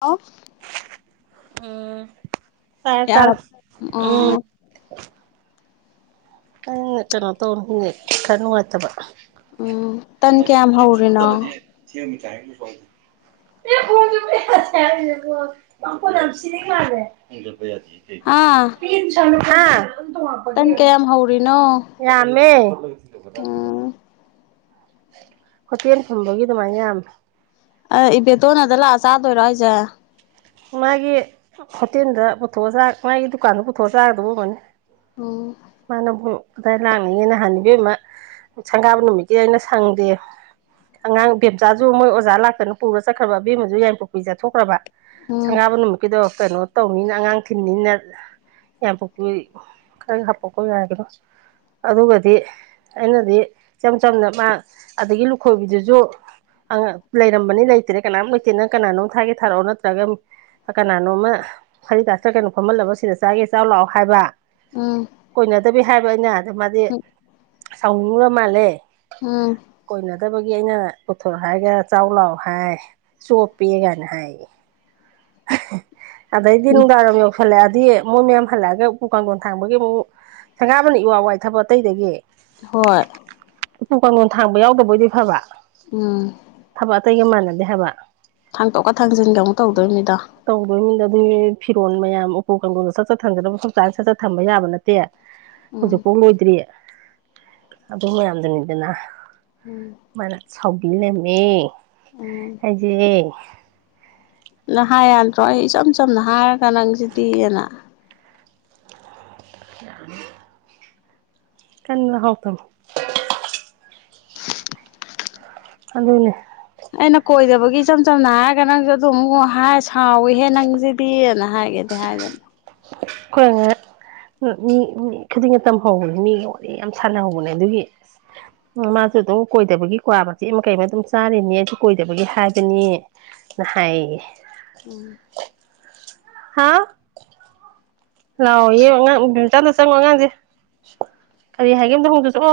of ꯎꯝ ꯇꯥꯔꯦ ꯇꯥꯔꯦ ꯎꯝ ꯑꯣ [unintelligible] ꯀꯩꯅꯣ ꯇꯧꯔ ꯍꯨ [inaudible] ꯅꯨꯡꯉꯥꯏꯇꯕ ꯎꯝ ꯇꯟ ꯀꯌꯥꯝ ꯍꯧꯔꯤꯅꯣ [inaudible] [inaudible] ꯄꯥꯈꯣꯟ ꯌꯥꯝ ꯁꯤꯅꯤꯡ ꯃꯥꯜꯂꯦ ꯑꯥ [inaudible] ꯇꯟ ꯀꯌꯥꯝ ꯍꯧꯔꯤꯅꯣ ꯌꯥꯝꯃꯦ ꯎꯝ ꯍꯣꯇꯦꯜ ꯐꯝꯕꯒꯤ ꯑꯗꯨꯃꯥꯏꯅ ꯌꯥꯝꯃꯦ ꯑ ꯏꯕꯦꯇꯣꯟ ꯑꯗ ꯂꯥꯛꯑ ꯆꯥꯗꯣꯏꯔꯣ ꯍꯥꯏꯁꯦ ꯃꯥꯒꯤ ꯍꯣꯇꯦꯜꯗ ꯄꯨꯊꯣꯛꯑ ꯆꯥ ꯃꯥꯒꯤ ꯗꯨꯀꯥꯟꯗ ꯄꯨꯊꯣꯛꯑ ꯆꯥꯒꯗꯕ ꯑꯣꯏꯔꯝꯒꯅꯤ ꯑꯣ ꯃꯥꯅꯕꯨ ꯑꯗꯥꯏ ꯂꯥꯛꯅꯤꯡꯉꯦ ꯅꯍꯥꯟ ꯏꯕꯦꯝꯃ ꯁꯪꯒꯥꯕ ꯅꯨꯃꯤꯠꯀꯤ ꯑꯩꯅ ꯁꯪꯗꯦ ꯑꯉꯥꯡ ꯕꯦꯝꯆꯥꯁꯨ ꯃꯣꯏ ꯑꯣꯖꯥ ꯂꯥꯛꯇꯅ ꯄꯨꯔ ꯆꯠꯈ꯭ꯔꯕ ꯑꯕꯦꯝꯃꯁꯨꯨ ꯌꯥꯏꯔꯤꯄꯣꯛꯄꯤ ꯆꯠꯊꯣꯛꯈ꯭ꯔꯕ ꯎꯝ ꯁꯪꯒꯥꯕ ꯅꯨꯃꯤꯠꯀꯤꯗꯣ ꯀꯩꯅꯣ ꯇꯧꯅꯤꯅ ꯑꯉꯥꯡ ꯊꯤꯟꯅꯤꯅ ꯌꯥꯏꯄꯣꯛꯄꯤ ꯈꯔ ꯍꯥꯄꯛꯈꯣ ꯌꯥꯏꯒꯤꯔꯣꯏ ꯑꯗꯨꯒꯗꯤ ꯑꯩꯅꯗꯤ ꯏꯆꯝ ꯆꯝꯅ ꯃꯥ ꯑꯗꯒꯤ ꯂꯨꯈꯣꯏꯕꯤꯗꯨꯁꯨ ꯂꯩꯔꯝꯕꯅꯤ ꯂꯩꯇ꯭ꯔꯦ ꯀꯅꯥꯝ ꯂꯩꯇ꯭ꯔꯦ ꯅꯪ ꯀꯅꯥꯅꯣꯝ ꯊꯥꯒꯦ ꯊꯥꯔꯛꯑꯣ ꯅꯠꯇ꯭ꯔꯒ ꯀꯅꯥꯅꯣꯝꯃ ꯍꯔꯤꯗꯥꯁꯔ ꯀꯩꯅꯣ ꯈꯣꯝꯍꯜꯂꯕ ꯁꯤꯗ ꯆꯥꯒꯦ ꯆꯥꯎ ꯂꯥꯛꯑꯣ ꯍꯥꯏꯕ ꯎꯝ ꯀꯣꯏꯅꯗꯕꯤ ꯍꯥꯏꯕ ꯑꯩꯅ ꯑꯗꯨ ꯃꯥꯗꯤ ꯎꯝ ꯁꯥꯎꯅꯤꯡꯉꯨꯔ ꯃꯥꯜꯂꯦ ꯎꯝ ꯀꯣꯏꯅꯗꯕꯒꯤ ꯑꯩꯅ ꯄꯨꯊꯣ ꯍꯥꯏꯒ ꯆꯥꯎ ꯂꯥꯎ ꯍꯥꯏ ꯆꯣꯞꯄꯦ ꯀꯥꯏꯅ ꯍꯥꯏꯌꯦ ꯑꯗꯩꯗꯤ ꯅꯨꯡꯗꯥꯡꯋꯥꯏꯔꯝ ꯌꯧꯁꯜꯂꯛꯑꯗꯤ ꯃꯣꯏ ꯃꯌꯥꯝ ꯍꯜꯂꯛꯑꯒ ꯎꯄꯨ ꯀꯥꯡꯊꯣꯟ ꯊꯥꯡꯕꯒꯤ ꯑꯃꯨꯛ ꯁꯪꯒꯥꯕꯅ ꯏꯋꯥ ꯋꯥꯏ ꯊꯕꯛ ꯑꯇꯩꯗꯒꯤ ꯍꯣꯏ ꯎꯄꯨ ꯀꯥꯡꯂꯣꯟ ꯊꯥꯡꯕ ꯌꯥꯎꯗꯕ ꯑꯣꯏꯗꯤ ꯐꯕ ꯎꯝ ꯊꯕꯛ ꯑꯇꯩꯒ ꯃꯥꯟꯅꯗꯦ ꯍꯥꯏꯕ ꯊꯥꯡꯇꯣꯛꯀ ꯊꯥꯡꯖꯤꯟꯒ ꯑꯃꯨꯛ ꯇꯧꯗꯣꯏꯅꯤꯗ ꯇꯧꯗꯣꯏꯅꯤꯗ ꯑꯗꯨꯒꯤ ꯐꯤꯔꯣꯟ ꯃꯌꯥꯝ ꯎꯄꯨ ꯀꯥꯡꯗꯣꯟ ꯁꯠ ꯁꯠ ꯊꯥꯡꯖꯤꯟꯂ ꯃꯐꯝ ꯆꯥꯅ ꯁꯠ ꯁꯠ ꯊꯝꯕ ꯌꯥꯕ ꯅꯠ ꯇꯦ ꯎꯝ ꯍꯧꯖꯤꯛꯐꯥꯎ ꯂꯣꯏꯗ꯭ꯔꯤ ꯑꯗꯨ ꯃꯌꯥꯝꯗꯨꯅꯤꯗꯅ ꯎꯝ ꯃꯥꯅ ꯁꯥꯎꯕꯤ ꯂꯩꯔꯝꯃꯦ ꯎꯝ ꯑꯩꯁꯦ ꯅ ꯍꯥꯏ ꯌꯥꯗ꯭ꯔꯣ ꯑꯩ ꯏꯆꯝ ꯆꯝꯅ ꯍꯥꯏꯔꯒ ꯅꯪꯁꯤꯗꯤꯅ [unintelligible] ꯇꯟꯗꯣ ꯍꯥꯎꯇ [inaudible] ꯑꯗꯨꯅꯦ ꯑꯩꯅ ꯀꯣꯏꯗꯕꯒꯤ ꯏꯆꯝ ꯆꯝꯅ ꯍꯥꯏꯔꯒ ꯅꯪꯁꯨ ꯑꯗꯨ ꯑꯃꯨꯛ ꯍꯥꯏ ꯁꯥꯎꯋꯤꯍꯦ ꯅꯪꯁꯤꯗꯤꯅ ꯍꯥꯏꯒꯦ ꯗꯦ ꯍꯥꯏ [inaudible] ꯈꯣꯏ ꯑꯉꯥꯡ ꯃꯤ ꯃꯤ ꯈꯨꯗꯤꯡꯒꯤ ꯇꯝꯍꯧꯕꯅꯤ ꯃꯤꯒꯤ ꯋꯥꯔꯤ ꯌꯥꯝ ꯁꯥꯟꯅꯍꯧꯕꯅꯦ ꯑꯗꯨꯒꯤ ꯃꯥꯁꯨ ꯑꯗꯨꯝ ꯀꯣꯏꯗꯕꯒꯤ ꯀ꯭ꯋꯥ ꯃꯆꯦꯠ ꯑꯃ ꯀꯩ ꯑꯃ ꯑꯗꯨꯝ ꯆꯥꯔꯤꯅꯦ ꯑꯩꯁꯨ ꯀꯣꯏꯗꯕꯒꯤ ꯍꯥꯏꯕꯅꯤ ꯅ ꯍꯥꯏꯑꯌꯦ ꯎꯝ ꯍꯥ ꯂꯥꯛꯑꯣꯌꯦ ꯑꯉꯥꯡ [unintelligible] ꯆꯪꯉꯣ ꯑꯉꯥꯡꯖꯦ ꯀꯔꯤ ꯍꯥꯏꯒꯦ ꯑꯃꯨꯛꯇꯥ ꯍꯪꯉꯨꯆꯣ ꯆꯠꯂꯣ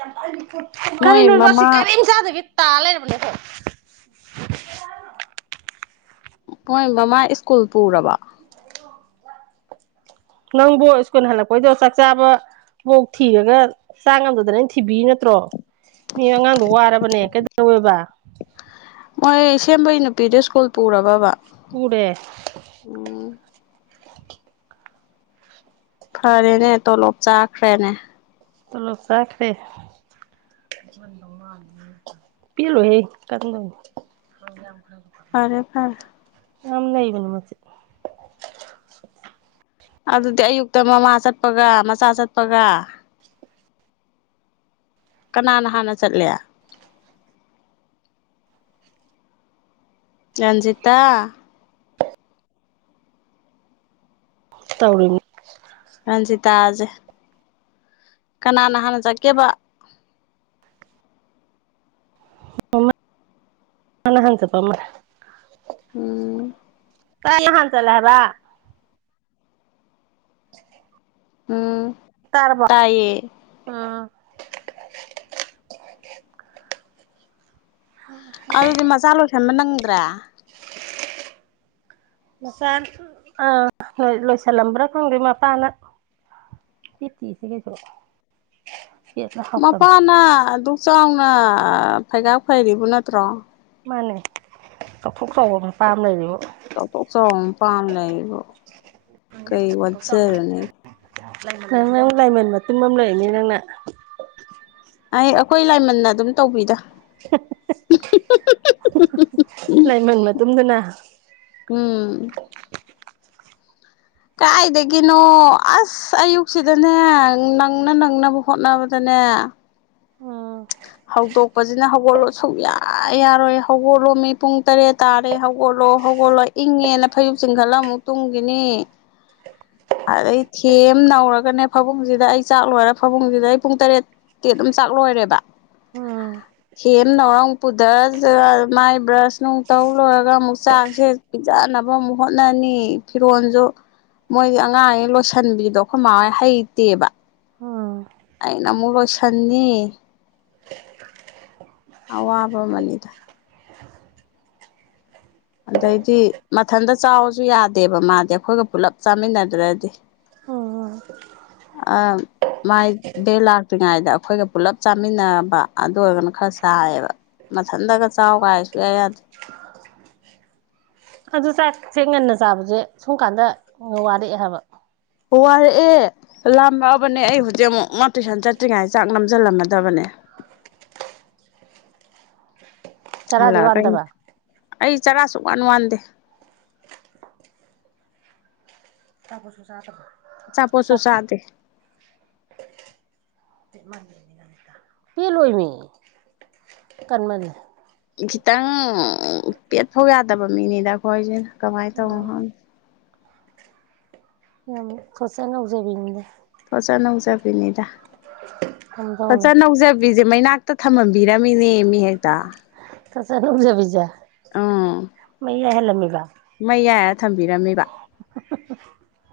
ꯌꯥꯝ ꯇꯜꯂꯤꯍꯦ ꯃꯣꯏ ꯀꯔꯤꯅꯣꯕ ꯑꯁꯤ ꯃꯃꯥ ꯀꯔꯤꯝ ꯆꯥꯥꯗꯕꯤ ꯇꯥ ꯂꯩꯔꯕꯅꯦ ꯑꯁꯦ ꯃꯣꯏ ꯃꯃꯥꯏ ꯁ꯭ꯀꯨꯜ ꯄꯨꯔꯕꯣ ꯅꯪꯕꯨ ꯏꯁ꯭ꯀꯨꯜ ꯍꯜꯂꯛꯄꯩꯗꯣ ꯆꯥꯛ ꯆꯥꯕ ꯃꯣꯛ ꯊꯤꯔꯒ ꯆꯥ ꯉꯝꯗꯗꯅ ꯑꯩꯅ ꯊꯤꯕꯤꯔꯤ ꯅꯠꯇ꯭ꯔꯣ ꯃꯤ ꯑꯉꯥꯡꯗꯣ ꯋꯥꯔꯕꯅꯦ ꯀꯩꯗꯧꯋꯦꯕ ꯃꯣꯏ ꯁꯦꯝꯕꯩ ꯅꯨꯄꯤꯗꯨ ꯏꯁ꯭ꯀꯨꯜ ꯄꯨꯔꯕꯥꯕ ꯄꯨꯔꯦ ꯐꯔꯦꯅꯦ ꯇꯣꯂꯣꯞ ꯆꯥꯈ꯭ꯔꯦꯅꯦ ꯇꯣꯂꯣꯞ ꯆꯥꯈ꯭ꯔꯦ [unintelligible] ꯄꯦꯜꯂꯣꯏꯍꯦ [unintelligible] ꯐꯔꯦ ꯐꯔꯦ ꯌꯥꯝ ꯅꯩꯕꯅꯤ ꯃꯆꯤꯠ ꯑꯗꯨꯗꯤ ꯑꯌꯨꯛꯇ ꯃꯃꯥ ꯆꯠꯄꯒꯥ ꯃꯆꯥ ꯆꯠꯄꯒꯥ ꯀꯅꯥꯅ ꯍꯥꯟꯅ ꯆꯠꯂꯤ ꯔꯟꯖꯤꯇꯥ ꯇꯧꯔꯤꯅꯤ ꯔꯟꯖꯤꯇꯥꯖꯦ ꯀꯅꯥꯅ ꯍꯥꯟꯅ ꯆꯠꯀꯦꯕ [unintelligible] ꯃꯥꯅ ꯍꯥꯟ ꯆꯠꯄ ꯃꯜ ꯎꯝ [unintelligible] ꯍꯥꯟꯅ ꯆꯠꯂꯦ ꯍꯥꯏꯕ [inaudible] ꯎꯝ ꯇꯥꯔꯕꯣ ꯇꯥꯏꯌꯦ ꯎꯝ ꯑꯗꯨꯗꯤ ꯃꯆꯥ ꯂꯣꯏꯁꯟꯕ ꯅꯪꯗ꯭ꯔꯦ ꯃꯆꯥ ꯑꯥ ꯍꯣꯏ ꯂꯣꯏꯁꯤꯜꯂꯝꯕ꯭ꯔꯥ ꯈꯪꯗꯦ ꯃꯄꯥꯅꯥ [unintelligible] ꯇꯤꯁꯤꯒꯁꯨ ꯃꯄꯥꯅ ꯑꯗꯨꯛ ꯆꯥꯎꯅ ꯐꯩꯒꯥꯛ ꯐꯩꯔꯤꯕꯨ ꯅꯠꯇ꯭ꯔꯣ ꯃꯥꯅꯦ ꯆꯥꯎꯊꯣꯛ ꯆꯥꯎꯕ ꯃꯄꯥ ꯑꯝ ꯂꯩꯔꯤꯕꯨ ꯆꯠꯊꯣꯛ ꯆꯥꯎ ꯃꯄꯥ ꯑꯝ ꯂꯩꯔꯤꯕꯨ ꯀꯩ ꯋꯥꯖꯥꯔꯨꯅꯦꯒꯦ ꯅꯪ ꯅꯪ ꯂꯥꯏꯃꯟ ꯃꯇꯨꯝ ꯑꯝ ꯂꯩꯅꯤ ꯅꯪꯅ ꯑꯩ ꯑꯩꯈꯣꯏ ꯂꯥꯏꯃꯟꯅ ꯑꯗꯨꯝ ꯇꯧꯕꯤꯗ ꯂꯥꯏꯃꯟ ꯃꯇꯨꯝꯗꯨꯅ ꯎꯝ ꯀꯥꯏꯗꯗꯒꯤꯅꯣ ꯑꯁ ꯑꯁ ꯑꯌꯨꯛꯁꯤꯗꯅꯦ ꯅꯪꯅ ꯅꯪꯅꯕ ꯍꯣꯠꯅꯕꯗꯅꯦ ꯎꯝ ꯍꯧꯗꯣꯛꯄꯖꯤꯅ ꯍꯧꯒꯠꯂꯣ ꯁꯨꯛ ꯌꯥ ꯌꯥ ꯌꯥꯔꯣꯏ ꯍꯧꯒꯠꯂꯣ ꯃꯤ ꯄꯨꯡ ꯇꯔꯦꯠ ꯇꯥꯔꯦ ꯍꯧꯒꯠꯂꯣ ꯍꯧꯒꯠꯂꯣ ꯏꯪꯉꯦꯅ ꯐꯩꯖꯨꯞ ꯆꯤꯡꯈꯠꯂ ꯑꯃꯨꯛ ꯇꯨꯡꯒꯤꯅꯤ ꯑꯗꯩ ꯊꯦꯝ ꯅꯧꯔꯒꯅꯦ ꯐꯥꯕꯨꯡꯁꯤꯗ ꯑꯩ ꯆꯥꯛ ꯂꯣꯏꯔꯦ ꯐꯥꯃꯨꯡꯁꯤꯗ ꯑꯩ ꯄꯨꯡ ꯇꯔꯦꯠ ꯇꯤ ꯑꯗꯨꯝ ꯆꯥꯛ ꯂꯣꯏꯔꯦꯕ ꯎꯝ ꯊꯦꯝ ꯅꯧꯔꯥ ꯑꯃꯨꯛ ꯄꯨꯊꯔ ꯆ ꯃꯥꯏ ꯕ꯭ꯔꯁ ꯅꯨꯡ ꯇꯧ ꯂꯣꯏꯔꯒ ꯑꯃꯨꯛ ꯆꯥꯛꯁꯦ ꯄꯤꯖꯥꯟꯅꯕ ꯑꯃꯨꯛ ꯍꯣꯠꯅꯅꯤ ꯐꯤꯔꯣꯜꯁꯨ ꯃꯣꯏꯒꯤ ꯑꯉꯥꯡꯉ ꯂꯣꯏꯁꯤꯟꯕꯤꯗꯣ ꯑꯩꯈꯣꯏ ꯃꯥꯣꯏ ꯍꯩꯇꯦꯕ ꯎꯝ ꯑꯩꯅ ꯑꯃꯨꯛ ꯂꯣꯏꯁꯟꯅꯤ ꯑꯋꯥꯕ ꯑꯃꯅꯤꯗ ꯑꯗꯩꯗꯤ ꯃꯊꯟꯇ ꯆꯥꯎꯁꯨ ꯌꯥꯗꯦꯕ ꯃꯥꯗꯤ ꯑꯩꯈꯣꯏꯒ ꯄꯨꯂꯞ ꯆꯥꯃꯤꯟꯅꯗ꯭ꯔꯗꯤ [inaudible] ꯑꯣ ꯑꯥ ꯃꯥꯏ ꯗꯦꯛ ꯂꯥꯛꯇ꯭ꯔꯤꯉꯩꯗ ꯑꯩꯈꯣꯏꯒ ꯄꯨꯜꯂꯞ ꯆꯥꯃꯤꯟꯅꯔꯕ ꯑꯗꯨ ꯑꯣꯏꯔꯒꯅ ꯈꯔ ꯁꯥꯏꯌꯦꯕ ꯃꯊꯟꯗꯒ ꯆꯥꯎ ꯀꯥꯏ ꯁꯨ ꯌꯥꯏ ꯌꯥꯗ꯭ꯔꯦ ꯑꯗꯨ ꯆꯥꯛꯁꯦ ꯉꯟꯅ ꯆꯥꯕꯁꯦ ꯁꯨꯝ ꯀꯥꯟꯗ ꯋꯥꯔꯛꯑꯦ ꯍꯥꯏꯕ ꯋꯥꯔꯛꯑꯦ ꯂꯥꯃꯑꯕꯅꯦ ꯑꯩ ꯍꯧꯖꯤꯛ ꯑꯃꯨꯛ ꯃꯥ ꯇꯨꯏꯁꯟ ꯆꯠꯇ꯭ꯔꯤꯉꯩ ꯆꯥꯛ ꯅꯝꯁꯤꯜꯂꯝꯃꯗꯕꯅꯦ ꯆꯔꯥꯗꯤ ꯍꯜꯂꯛꯑ ꯋꯥꯟꯗꯕ ꯑꯩ ꯆꯔꯥ ꯁꯨ ꯋꯥꯟ ꯋꯥꯟꯗꯦ ꯑꯆꯥꯄꯣꯠ ꯁꯨ ꯆꯗꯕ ꯑꯆꯥꯄꯣꯠꯁꯨ ꯑꯆ [inaudible] [inaudible] ꯄꯦꯠꯂꯣꯏꯃꯤ ꯀꯟꯃꯂꯦ ꯈꯤꯇꯪ ꯄꯦꯠꯐꯧ ꯌꯥꯗꯕ ꯃꯤꯅꯤꯗ ꯑꯩꯈꯣꯏꯁꯦ ꯀꯃꯥꯏꯅ ꯇꯧꯅꯣ ꯎꯝ ꯈꯪꯗꯦ ꯌꯥꯝ ꯁꯣꯠꯆ ꯅꯧꯖꯕꯤꯅꯤꯗ ꯊꯣꯠꯆꯥ ꯅꯧꯖꯕꯤꯅꯤꯗ ꯀꯝꯗꯧꯅꯤ ꯊꯣꯠꯆ ꯅꯧꯖ ꯕꯤꯖꯦ ꯃꯩꯅꯥꯛꯇ ꯊꯝꯃꯝꯕꯤꯔꯝꯃꯤꯅꯦꯃꯤ ꯍꯦꯛꯇ ꯊꯣꯠꯆꯥ ꯅꯧꯖꯕꯤꯖ ꯎꯝ ꯃꯑꯩ ꯌꯥꯏꯍꯟ ꯂꯝꯃꯤꯕꯥ ꯃꯩ ꯌꯥꯏꯔ ꯊꯝꯕꯤꯔꯝꯃꯦꯕ [inaudible]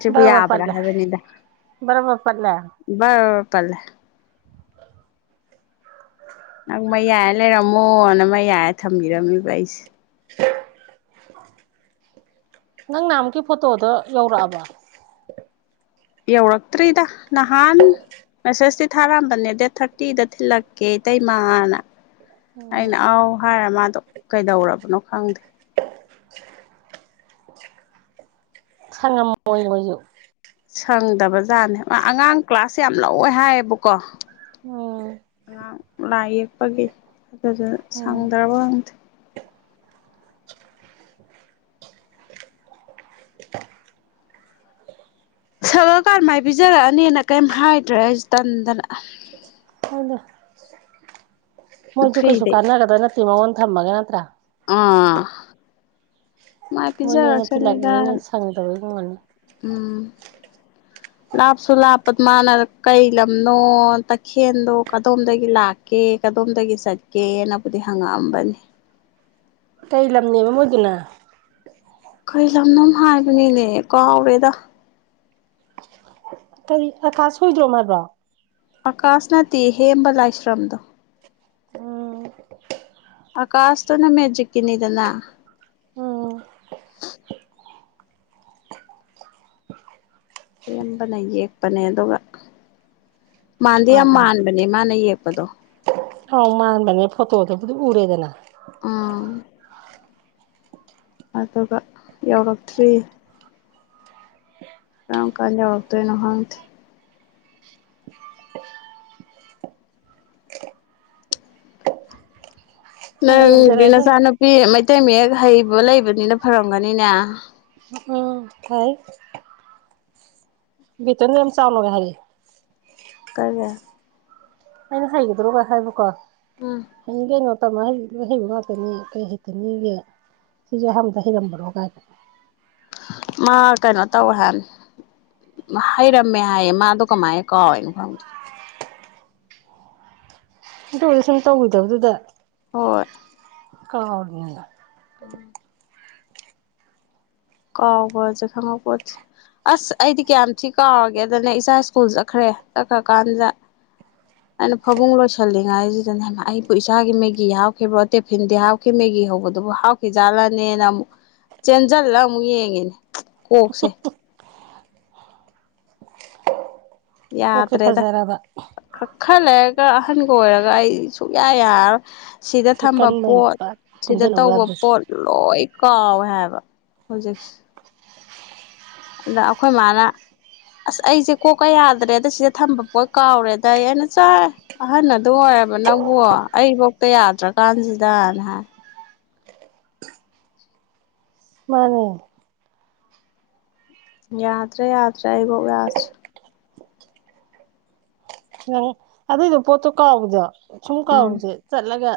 ꯁꯦꯕꯨ ꯕꯔꯕꯔ ꯄꯠꯂꯦ ꯍꯥꯏꯕꯅꯤꯗ ꯕꯔꯕꯔ ꯄꯠꯂꯦ ꯄꯔꯔ ꯄꯥꯠꯂꯦ ꯅꯪ ꯃꯩ ꯌꯥꯏꯔ ꯂꯩꯔꯝꯃꯣꯅ ꯃꯑꯩ ꯌꯥꯏꯔꯦ ꯊꯝꯕꯤꯔꯝꯃꯤꯕ ꯑꯩꯁꯦ ꯅꯪ ꯅꯍꯥꯟ ꯑꯃꯣꯛꯀꯤ ꯐꯣꯇꯣꯗꯣ ꯌꯧꯔꯛꯑꯕ ꯌꯧꯔꯛꯇ꯭ꯔꯤꯗ ꯅꯍꯥꯟ ꯃꯦꯁꯦꯁꯇꯤ ꯊꯥꯔꯝꯕꯅꯦ ꯗꯦꯠ ꯊꯥꯔꯇꯤꯗ ꯊꯤꯜꯂꯛꯀꯦ ꯏꯇꯩꯃꯥꯅ ꯑꯩꯅ ꯎꯝ ꯑꯥꯎ ꯍꯥꯏꯔ ꯃꯥꯗꯣ ꯀꯩꯗꯧꯔꯕꯅꯣ ꯈꯪꯗꯦ ꯈꯡꯉꯝꯃꯣꯏ ꯃꯣꯏꯁꯨ ꯁꯪꯗꯕ ꯖꯥꯠꯅꯦ ꯑꯉꯥꯡ ꯀ꯭ꯂꯥꯁꯦ ꯌꯥꯝ ꯂꯧꯋꯦ ꯍꯥꯏꯌꯦꯕꯀꯣ ꯑꯣꯝ ꯑꯉꯥꯡ ꯂꯥꯏ ꯌꯦꯛꯄꯒꯤ ꯑꯗꯨꯗꯨꯅꯥ ꯎꯝ ꯁꯪꯗ꯭ꯔꯕ ꯈꯪꯗꯦ ꯁꯪꯉꯛ ꯀꯥꯟ ꯃꯥꯏ ꯄꯤꯖꯔꯛꯑꯅꯤꯅ ꯀꯔꯤꯝ ꯍꯥꯏꯗ꯭ꯔꯦ ꯑꯩꯁꯨ ꯇꯟꯗꯅ ꯍꯧꯗ ꯃꯣꯏꯁꯨ ꯀꯩꯁꯨ ꯐ꯭ꯔꯤꯗ ꯀꯥꯟꯅꯒꯗꯕꯥ ꯅꯠꯇꯦ ꯃꯉꯣꯟꯗ ꯊꯝꯃꯒ ꯅꯠꯇ꯭ꯔꯥ ꯑꯥ ꯃꯥꯏ ꯃꯣꯏꯅ ꯍꯦꯟꯅ ꯄꯤꯖꯔꯛꯁꯅꯤꯗ ꯊꯤꯜꯂꯛꯅꯤꯅꯦ ꯁꯪꯗꯕꯩ ꯑꯣꯏꯔꯝꯒꯅꯤ ꯎꯝ ꯂꯥꯞꯁꯨ ꯂꯥꯞꯄ ꯃꯥꯅ ꯀꯩ ꯂꯝꯅꯣ ꯇꯈꯦꯟꯗꯣ ꯀꯗꯣꯝꯗꯒꯤ ꯂꯥꯛ ꯀꯦ ꯀꯗꯣꯝꯗꯒꯤ ꯆꯠꯀꯦꯅꯕꯨꯗꯤ ꯍꯪꯉꯛꯑꯝꯕꯅꯤ ꯀꯇꯩ ꯂꯝꯅꯦꯕ ꯑꯣꯏꯗꯨꯅ ꯀꯩ ꯂꯝꯅꫭꯝ ꯍꯥꯏꯕꯅꯤꯅꯦ ꯀꯥꯎꯔꯦꯗ ꯀꯔꯤ ꯑꯀꯥꯁ ꯍꫭꯏꯗ꯭ꯔꯣ ꯍꯥꯏꯕ꯭ꯔꯣ ꯑꯀꯥꯁ ꯅꯠꯇꯦ ꯍꯦꯝꯕ ꯂꯥꯏꯁ꯭ꯔꯝꯗꯣ ꯎꯝ ꯑꯀꯥꯥꯁ ꯇꯨꯅ ꯃꯦꯖꯤꯛꯀꯤꯅꯤꯗꯅ ꯎꯝ ꯍꯦꯝꯕꯅ ꯌꯦꯛꯄꯅꯦ ꯑꯗꯨꯒ ꯃꯥꯟꯗꯤ ꯌꯥꯝ ꯃꯥꯟꯕꯅꯦ ꯃꯥꯅ ꯌꯦꯛꯄꯗꯣ ꯑꯥꯎ ꯃꯥꯟꯕꯅꯦ ꯐꯣꯇꯣꯗꯕꯨꯗꯤ ꯎꯔꯦꯗꯅ ꯎꯝ ꯑꯗꯨꯒ ꯌꯧꯔꯛꯇ꯭ꯔꯤ ꯀꯔꯝ ꯀꯥꯟ ꯌꯧꯔꯛꯇꯣꯏꯅꯣ ꯈꯪꯗꯦ ꯅꯪꯗꯤ ꯌꯧꯖꯔꯛꯑꯗꯝꯅꯤ ꯅꯆꯥꯅꯨꯄꯤ ꯃꯩꯇꯩ ꯃꯌꯦꯛ ꯍꯩꯕ ꯂꯩꯕꯅꯤꯅ ꯐꯔꯝꯒꯅꯤꯅꯦ ꯎꯝ ꯍꯩ ꯕꯤꯇꯟ ꯌꯥꯝ ꯆꯥꯎꯅꯒ ꯍꯩꯌꯦ ꯀꯩꯒꯤ ꯑꯩꯅ ꯍꯩꯒꯗ꯭ꯔꯣꯒ ꯍꯥꯏꯕꯀꯣ ꯎꯝ ꯍꯩꯅꯤ ꯀꯩꯅꯣ ꯇꯝꯃ ꯍꯩ ꯂꯣꯏ ꯍꯩꯕ ꯉꯥꯛꯇꯅꯤ ꯀꯩ ꯍꯩꯇꯅꯤꯒꯦ ꯑꯩꯖꯨ ꯑꯍꯥꯟꯕꯗ ꯍꯩꯔꯝꯕꯔꫭ ꯀꯥꯏꯅ ꯃꯥ ꯀꯩꯅꯣ ꯇꯧꯋꯦ ꯍꯥꯏ ꯍꯩꯔꯝꯃꯦ ꯍꯥꯏꯌꯦ ꯃꯥꯗꯣ ꯀꯃꯥꯏ ꯀꯥꯎꯔꯤꯅꯣ ꯈꯪꯗꯦ ꯑꯗꫭꯏꯖꯨ ꯁꯨꯝ ꯇꯧꯒꯤꯗꯕꯗꯨꯗ ꯍꯣꯏ ꯀꯥꯎꯔꯤꯅꯦ ꯎꯝ ꯀꯥꯎꯕꯖꯦ ꯈꯪꯍꯧꯄꫭꯠꯇꯦ ꯑꯁ ꯑꯩꯗꯤ ꯀꯌꯥꯝ ꯊꯤ ꯀꯥꯎꯔꯒꯦꯗꯅ ꯏꯆꯥ ꯁ꯭ꯀꯨꯜ ꯆꯠꯈ꯭ꯔꯦ ꯆꯠꯈ꯭ꯔ ꯀꯥꯟꯖꯤꯗ [unintelligible] ꯑꯩꯅ ꯐꯃꯨꯡ ꯂꯣꯏꯁꯤꯜꯂꯤꯉꯥꯏꯁꯤꯗꯅꯦ ꯑꯩꯕꯨ ꯏꯆꯥꯒꯤ ꯃꯦꯒꯤ ꯍꯥꯥꯞꯈꯤꯕ꯭ꯔꯣ ꯇꯤꯐꯤꯟꯗꯤ ꯍꯥꯥꯞꯈꯤ ꯃꯦꯒꯤ ꯍꯧꯕꯗꯨꯕꯨ ꯍꯥꯞ ꯖꯥꯠꯂꯅꯦꯅ ꯑꯃꯨꯛ ꯆꯦꯟꯖꯜꯂ ꯑꯃꯨꯛ ꯌꯦꯡꯉꯤꯅꯦ ꯀꯣꯛꯁꯦ ꯀꯣꯛꯁꯦ ꯌꯥꯗ꯭ꯔꯦꯗ ꯐꯖꯔꯕ ꯈꯔ ꯂꯩꯔꯒ ꯑꯍꯟꯒ ꯑꯣꯏꯔꯒ ꯑꯩ ꯁꯨꯛꯌꯥ ꯌꯥꯔꯔꫭꯏ ꯁꯤꯗ ꯁꯤ ꯊꯝꯕ ꯀꯟꯕꯩꯅꯦ ꯄꯣꯠ ꯄꯠ ꯁꯤꯗ ꯄꯨꯟꯖꯜꯍꯧ ꯇꯧꯕ ꯌꯥꯗ꯭ꯔꯤꯁꯦ ꯄꯣꯠ ꯂꯣꯏ ꯀꯥꯎꯋꯦ ꯍꯥꯏꯕ ꯍꯧꯖꯤꯛꯁꯦ ꯑꯗ ꯑꯩꯈꯣꯏ ꯃꯥꯅ ꯑꯁ ꯑꯩꯖꯦ ꯀꯣꯛꯀ ꯌꯥꯗ꯭ꯔꯦꯗ ꯁꯤꯗ ꯊꯝꯕ ꯄꯣꯠ ꯀꯥꯎꯔꯦꯗ ꯑꯩ ꯑꯩꯅ ꯆꯥꯏ ꯑꯍꯟ ꯑꯗꯨꯛ ꯑꯣꯏꯔꯕ ꯅꯪꯕꯨ ꯑꯩꯕꯨꯛꯇ ꯌꯥꯗ꯭ꯔꯀꯥꯟꯁꯤꯗꯅ ꯍꯥꯏ ꯃꯥꯅꯤ ꯌꯥꯗ꯭ꯔꯦ ꯌꯥꯗ꯭ꯔꯦ ꯑꯩ ꯕꯨꯛ ꯌꯥꯗꯔꯦ ꯅꯪ ꯑꯗꯨꯏꯗꯣ ꯄꯣꯠꯇꯣ ꯀꯥꯎꯕꯗꯣ ꯁꯨꯝ ꯎꯝ ꯀꯥꯎꯕꯁꯦ ꯆꯠꯂꯒ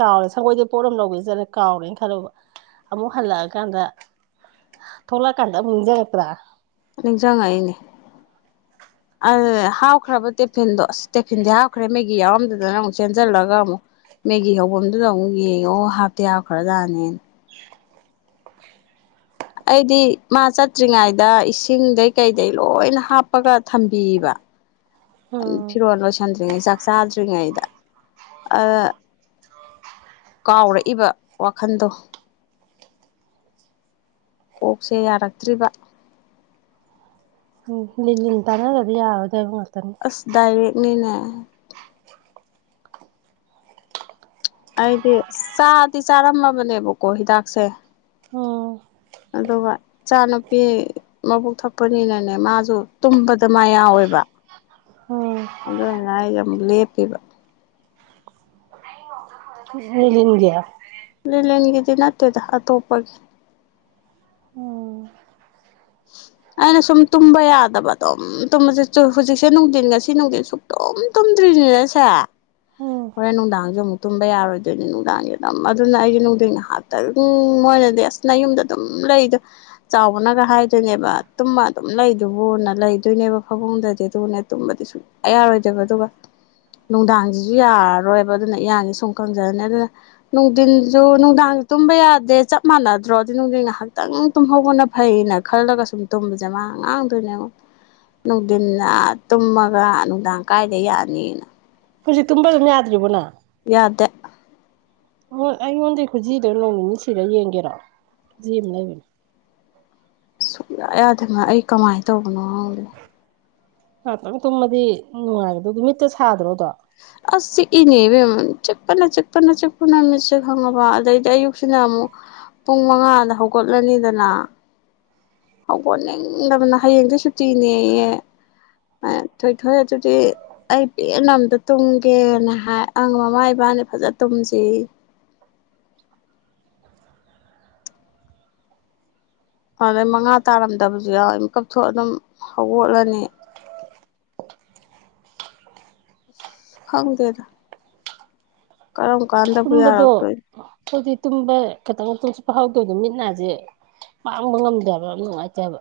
ꯀꯥꯎꯔꯦ ꯁꯪꯒꯣꯏꯗꯩ ꯄꯣꯠ ꯑꯝ ꯂꯧꯒꯦ ꯆꯠꯂ ꯀꯥꯎꯔꯦꯅ ꯈꯜꯂꫭꯕ ꯑꯃꯨꯛ ꯍꯜꯂꯛꯑꯀꯥꯟꯗ ꯊꯣꯛꯂꯛꯑꯀꯥꯟꯗ ꯑꯃꯨꯛ ꯅꯤꯡꯖꯪꯉꯛꯄꯔ ꯅꯤꯡꯖꯪ ꯉꯛꯏꯅꯦ ꯑꯗꯨꯅꯦ ꯍꯥꯥꯞꯈ꯭ꯔꯕ ꯇꯦꯐꯤꯟꯗꯣ ꯑꯁ ꯇꯦꯐꯤꯟꯗꯤ ꯍꯥꯞꯈ꯭ꯔꯦ ꯃꯦꯒꯤ ꯌꯥꯎꯔꯝꯗꯗꯅ ꯑꯃꯨꯛ ꯆꯦꯟꯖꯜꯂꯒ ꯑꯃꯨꯛ ꯃꯦꯒꯤ ꯍꯧꯕꯝꯗꯨꯗ ꯑꯃꯨꯛ ꯌꯦꯡꯉꯣ ꯍꯥꯞꯇꯤ ꯍꯥꯞꯈꯔ ꯖꯥꯠꯅꯦ ꯑꯩꯗꯤ ꯃꯥ ꯆꯠꯇ꯭ꯔꯤꯉꯩꯗ ꯏꯁꯤꯡꯗꯩ ꯀꯩꯗꯩ ꯂꯣꯏꯅ ꯍꯥꯞꯄꯒ ꯊꯝꯕꯤꯕ ꯎꯝ ꯐꯤꯔꯣꯟ ꯂꯣꯏꯁꯟꯗ꯭ꯔꯤꯉꯩ ꯆꯥꯛ ꯆꯥꯗ꯭ꯔꯤꯉꯩꯗ ꯑꯗ ꯀꯥꯎꯔꯛꯏꯕ ꯋꯥꯈꯟꯗꯣ ꯀꯣꯛꯁꯦ ꯌꯥꯔꯛꯇ꯭ꯔꯤꯕ ꯂꯦꯅꯤꯟ ꯇꯥꯟꯅꯗꯕ ꯌꯥꯔꯔꯣꯏꯗꯕ ꯉꯥꯛꯇꯅꯤ ꯑꯁ ꯗꯥꯏꯔꯦꯛꯅꯤꯅꯦ ꯑꯩꯗꯤ ꯆꯥꯗꯤ ꯆꯥꯔꯝꯃꯕꯅꯦꯕꯀꯣ ꯍꯤꯗꯥꯛꯁꯦ ꯎꯝ ꯑꯗꯨꯒ ꯏꯆꯥ ꯅꯨꯨꯄꯤ ꯃꯕꯨꯛ ꯊꯛꯄꯅꯤꯅꯅꯦ ꯃꯥꯖꯨ ꯇꯨꯝꯕꯗ ꯃꯥ ꯌꯥꯎꯋꯦꯕ ꯎꯝ ꯑꯗꯨꯅ ꯑꯩ ꯑꯝ ꯂꯦꯞꯄꯤꯕ ꯃꯤꯂꯤꯟꯒꯌꯥ [inaudible] ꯂꯦꯂꯤꯟꯒꯤꯗꯤ ꯅꯠꯇꯦꯗ ꯑꯇꯣꯞꯄꯒꯤ ꯎꯝ ꯑꯩꯅ ꯁꯨꯝ ꯇꯨꯝꯕ ꯌꯥꯗꯕ ꯑꯗꯨꯝ ꯇꯨꯝꯕꯁꯦ ꯍꯧꯖꯤꯛꯁꯦ ꯅꯨꯡꯗꯤꯟ ꯉꯁꯤ ꯅꯨꯡꯗꯤꯟ ꯁꯨꯛ ꯇꯨꯝ ꯇꯨꯝꯗ꯭ꯔꯤꯅꯤꯅꯁꯦ ꯎꯝ ꯍꯣꯔꯦꯟ ꯅꯨꯡꯗꯥꯡꯖꯨ ꯑꯃꯨꯛ ꯇꯨꯝꯕ ꯌꯥꯔꯣꯏꯗꯣꯏꯅꯦ ꯅꯨꯡꯗꯥꯡꯖꯦ ꯑꯗꯨꯝ ꯑꯗꯨꯅ ꯑꯩꯖꯦ ꯅꯨꯡꯗꯤꯟ ꯉꯍꯥꯛ ꯃꯣꯏꯅꯗꯤ ꯑꯁ ꯅꯌꯨꯝꯗ ꯑꯗꯨꯝ ꯂꯩꯗꯣ ꯆꯥꯎꯕꯅꯒ ꯍꯥꯏ ꯑꯗꯨꯅꯦꯕ ꯇꯨꯝꯃ ꯑꯗꯨꯝ ꯂꯩꯗꯨꯕꯨꯅ ꯂꯩꯗꯣꯏꯅꯦꯕ ꯐꯥꯕꯨꯡꯗꯗꯤ ꯑꯗꯨꯒꯅꯦ ꯇꯨꯝꯕꯗꯤ ꯁꯨ ꯌꯥꯔꯣꯏꯗꫭꯏꯕ ꯑꯗꯨꯒ ꯅꯨꯡꯗꯥꯡꯁꯤꯁꯨ ꯌꯥꯔꯔꯣꯏꯕ ꯑꯗꯨꯅ ꯏꯌꯥꯡꯖꯤ ꯁꯨꯝ ꯀꯪꯖꯂꯅꯤ ꯑꯗꯨꯅ ꯅꯨꯡꯗꯤꯟꯖꯨ ꯅꯨꯡꯗꯥꯡꯖꯨ ꯇꯨꯝꯕ ꯌꯥꯗꯦ ꯆꯞ ꯃꯥꯟꯅꯗ꯭ꯔꯣ ꯗꯨꯗꯤ ꯅꯨꯡꯗꯤꯟ ꯉꯍꯥꯛꯇꯪ ꯇꯨꯝꯍꯧꯕꯅ ꯐꯩꯅ ꯈꯜꯂꯒ ꯁꯨꯝ ꯇꯨꯝꯕꯖꯦ ꯃꯥ ꯉꯥꯡꯗꯣꯏꯅꯦ ꯑꯃꯨꯛ ꯅꯨꯡꯗꯤꯟꯅ ꯇꯨꯝꯃꯒ ꯅꯨꯡꯗꯥꯡ ꯀꯥꯏꯗ ꯌꯥꯅꯤꯅ ꯍꯧꯖꯤꯛ ꯇꯨꯝꯕ ꯗꯨꯝ ꯌꯥꯗ꯭ꯔꯤꯕꯣꯅ ꯌꯥꯗꯦ ꯍꯣꯏ ꯑꯩꯉꯣꯟꯗꯩ ꯈꯨꯖꯤꯗꯣ ꯅꯣꯡ ꯅꯤꯅꯤ ꯁꯤꯔ ꯌꯦꯡꯒꯦꯔꯣ ꯈꯨꯖꯤ‌ ꯑꯅꯤ ꯂꯩꯕꯅꯤ ꯌꯥ ꯌꯥꯗꯦꯃ ꯑꯩ ꯀꯃꯥꯏ ꯇꯧꯕꯅꯣ ꯈꯪꯗꯦ ꯉꯥꯛꯇꯪ ꯇꯨꯝꯃꯗꯤ ꯅꯨꯡꯉꯥꯏꯒꯗꯣ ꯃꯤꯠꯇ ꯁꯥꯗ꯭ꯔꯣꯗꯣ ꯑꯁ ꯆꯤꯛꯏꯅꯦ ꯏꯕꯦꯝꯃ ꯆꯤꯄꯅ ꯆꯤꯛꯄꯅ ꯆꯤꯛꯄꯅ ꯃꯤꯠꯁꯦ ꯈꯪꯉꯕ ꯑꯗꯩꯗꯤ ꯑꯌꯨꯛꯁꯤꯅ ꯑꯃꯨꯛ ꯄꯨꯡ ꯃꯉꯥꯗ ꯍꯧꯒꯠꯂꯅꯤꯗꯅ ꯍꯧꯒꯠꯅꯤꯡꯗꯕꯅ ꯍꯌꯦꯡꯗꯑꯩ ꯁꯨꯇꯤꯅꯦꯌꯦ ꯑꯥ ꯊꯣꯏꯊꯣꯏ ꯑꯗꯨꯗꯤ ꯑꯩ ꯄꯦꯟꯅ ꯑꯝꯇ ꯇꯨꯝꯒꯦꯅ ꯍꯥꯏ ꯑꯪ ꯃꯃꯥ ꯏꯕꯥꯅꯤ ꯐꯖ ꯇꯨꯝꯖꯤꯌꯦ ꯑꯗꯩ ꯃꯉꯥ ꯇꯥꯔꯝꯗꯕꯖꯤ ꯌꯥꯎꯋꯦ ꯃꯤꯀꯞꯊꯣꯛ ꯑꯗꯨꯝ ꯍꯧꯒꯠꯂꯅꯤ ꯈꯪꯗꯦꯗ ꯀꯔꯝ ꯀꯥꯟꯗꯕꯨ ꯌꯥꯔꯛꯇꯣꯏꯅꯣ ꯑꯩꯗꯤ ꯇꯨꯝꯕ ꯈꯤꯇꯪ ꯇꯨꯝꯁꯤꯠ ꯐꯥꯍꯧꯗꯗꯤ ꯃꯤꯠ ꯅꯥꯖꯦ ꯄꯥꯡꯕ ꯉꯝꯗꯦ ꯍꯥꯏꯕ ꯌꯥꯝ ꯅꯨꯡꯉꯥꯏꯇꯦ ꯍꯥꯏꯕ